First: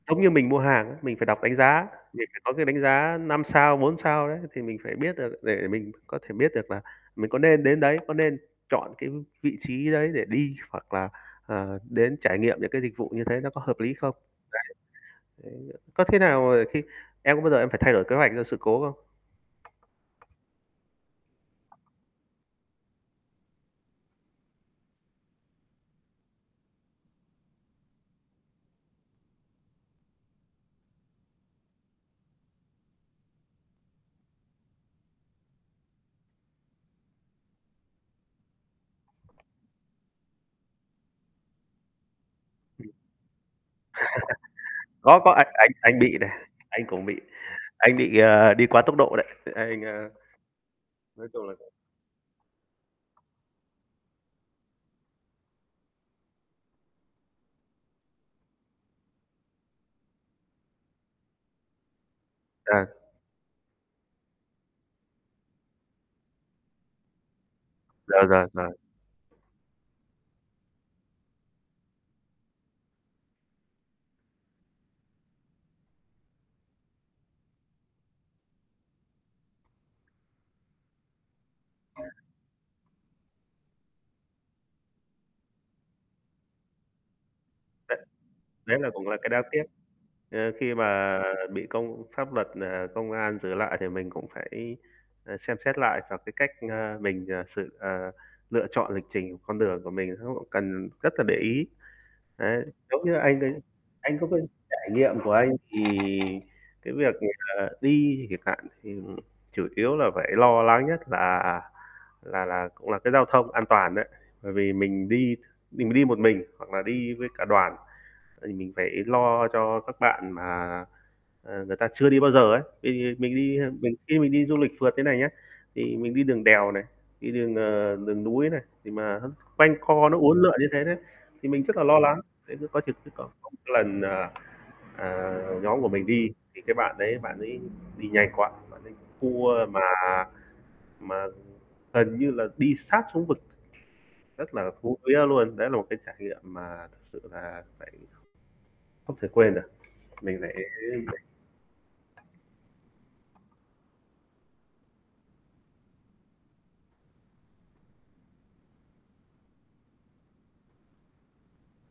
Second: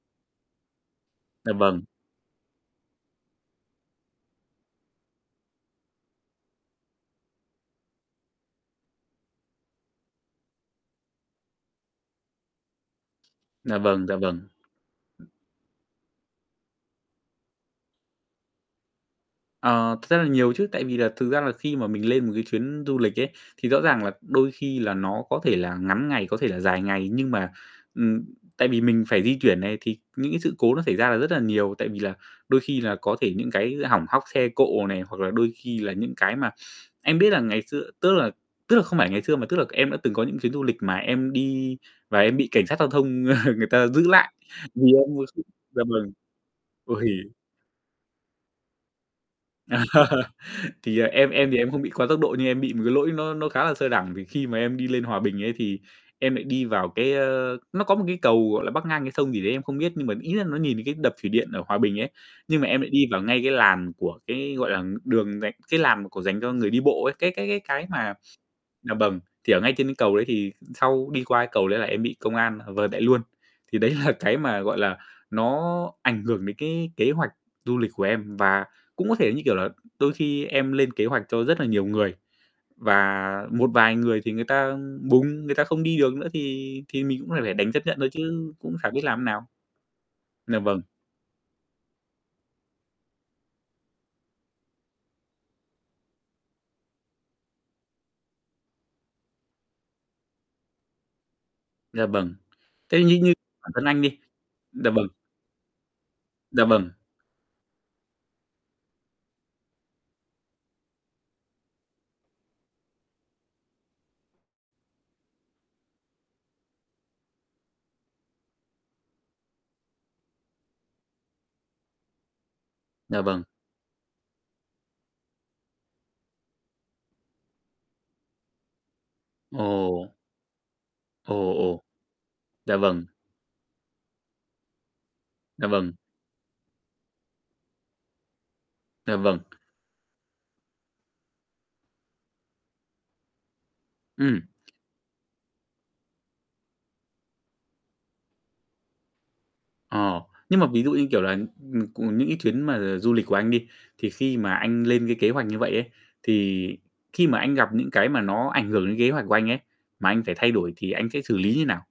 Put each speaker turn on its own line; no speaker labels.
Giống như mình mua hàng á, mình phải đọc
Dạ
đánh
vâng.
giá, mình phải có cái đánh giá 5 sao, 4 sao đấy, thì mình phải biết được để mình có thể biết được là mình có nên đến đấy, có nên chọn cái vị trí đấy để đi, hoặc là, ờ, đến trải nghiệm những cái dịch vụ như thế nó có
Dạ
hợp lý
vâng,
không?
dạ vâng.
Đấy. Đấy á, có thế nào, ờ, cái em có bao giờ em phải thay đổi kế hoạch do sự cố không?
Ờ, thật ra là nhiều chứ. Tại vì là thực ra là khi mà mình lên một cái chuyến du lịch ấy, thì rõ ràng là đôi khi là nó có thể là ngắn ngày, có thể là dài ngày, nhưng mà, ừm tại vì mình phải di chuyển này, thì những cái sự cố nó xảy ra là rất là nhiều. Tại vì là đôi khi là có thể những cái hỏng hóc xe cộ này, hoặc là đôi khi là những cái mà em biết là ngày xưa tức là tức là không phải ngày xưa, mà tức là em đã từng có những chuyến du lịch mà em đi và em bị cảnh
Ừm.
sát giao thông người ta giữ lại, vì em
Có, có anh
[unintelligible]
anh
dạ
anh
vâng.
bị này, anh cũng
Ôi.
bị, anh bị, ờ, đi quá tốc độ đấy. Anh, ơ
Thì, à,
nói
em
chung
em
là
thì em
cũng
không bị quá tốc độ, nhưng em bị một cái lỗi nó nó khá là sơ đẳng. Vì khi mà em đi lên Hòa Bình ấy, thì em lại đi vào cái ơ, nó có một cái cầu, gọi là, bắc ngang cái sông gì đấy em không biết, nhưng mà ý là nó nhìn thấy cái đập thủy điện ở Hòa Bình ấy, nhưng mà em
À.
lại đi vào ngay cái làn của cái, gọi là, ng đường dành cái làn mà của dành cho người đi bộ ấy, cái cái cái cái mà
Rồi, rồi, rồi.
dạ vâng, thì ở ngay trên cầu đấy thì sau đi qua cái cầu đấy là em bị công an, ờ, vợt lại luôn. Thì đấy là cái mà, gọi là, nó ảnh hưởng đến cái kế hoạch du lịch của em. Và cũng có thể, như kiểu là, đôi khi em lên kế hoạch cho rất là nhiều người, và một vài người thì người ta, ưm, bùng, người ta không đi được nữa, thì thì mình cũng phải phải đành chấp nhận thôi
[unintelligible]
chứ cũng
Đấy
chả
là
biết
cũng là
làm thế
cái
nào.
đáng tiếc, ơ,
Dạ
khi
vâng.
mà bị công pháp luật, ờ, công an giữ lại, thì mình cũng phải, ờ, xem xét lại vào cái cách, ơ, mình, ờ, sự, ờ, lựa chọn lịch trình của con đường của mình nó cũng cần rất là để ý.
Dạ vâng.
Đấy,
Thế
giống như
như như
anh đây,
bản thân anh
anh
đi
có cái
dạ
trải
vâng.
nghiệm của anh, thì
Dạ vâng.
cái việc là đi chẳng hạn thì, ừm, chủ yếu là phải lo lắng nhất là là là cũng là cái giao thông an toàn đấy. Bởi vì mình đi mình đi một mình hoặc là đi với cả đoàn, vậy thì mình phải lo cho các bạn mà, ờ, người ta chưa đi bao giờ ấy. Thì
Dạ
mình
vâng.
đi, a, mình khi mình đi du lịch phượt thế này nhá, thì mình đi đường đèo này, đi đường, ờ, đường núi này, thì mà nó quanh co
Ồ!
nó uốn lượn như thế đấy,
Ồ,
thì mình rất
ồ.
là lo lắng, đấy [unintelligible]
Dạ vâng.
chứ, có [unintelligible] cái lần, ờ, à,
Dạ
nhóm của
vâng.
mình đi, thì cái bạn đấy bạn ấy đi nhanh quá, bạn ấy
Dạ vâng.
cua mà mà gần như là đi sát xuống vực,
Ừm.
rất là hú vía luôn. Đấy là một cái trải nghiệm mà thực sự là phải không thể quên được,
Ờ,
mình
nhưng mà ví dụ như, kiểu là, ừm, c
[unintelligible]
những cái chuyến mà du lịch của anh đi, thì khi mà anh lên cái kế hoạch như vậy ấy, thì khi mà anh gặp những cái mà nó ảnh hưởng đến ghế hoạch của anh ấy, mà anh phải thay đổi thì anh sẽ xử lý như nào?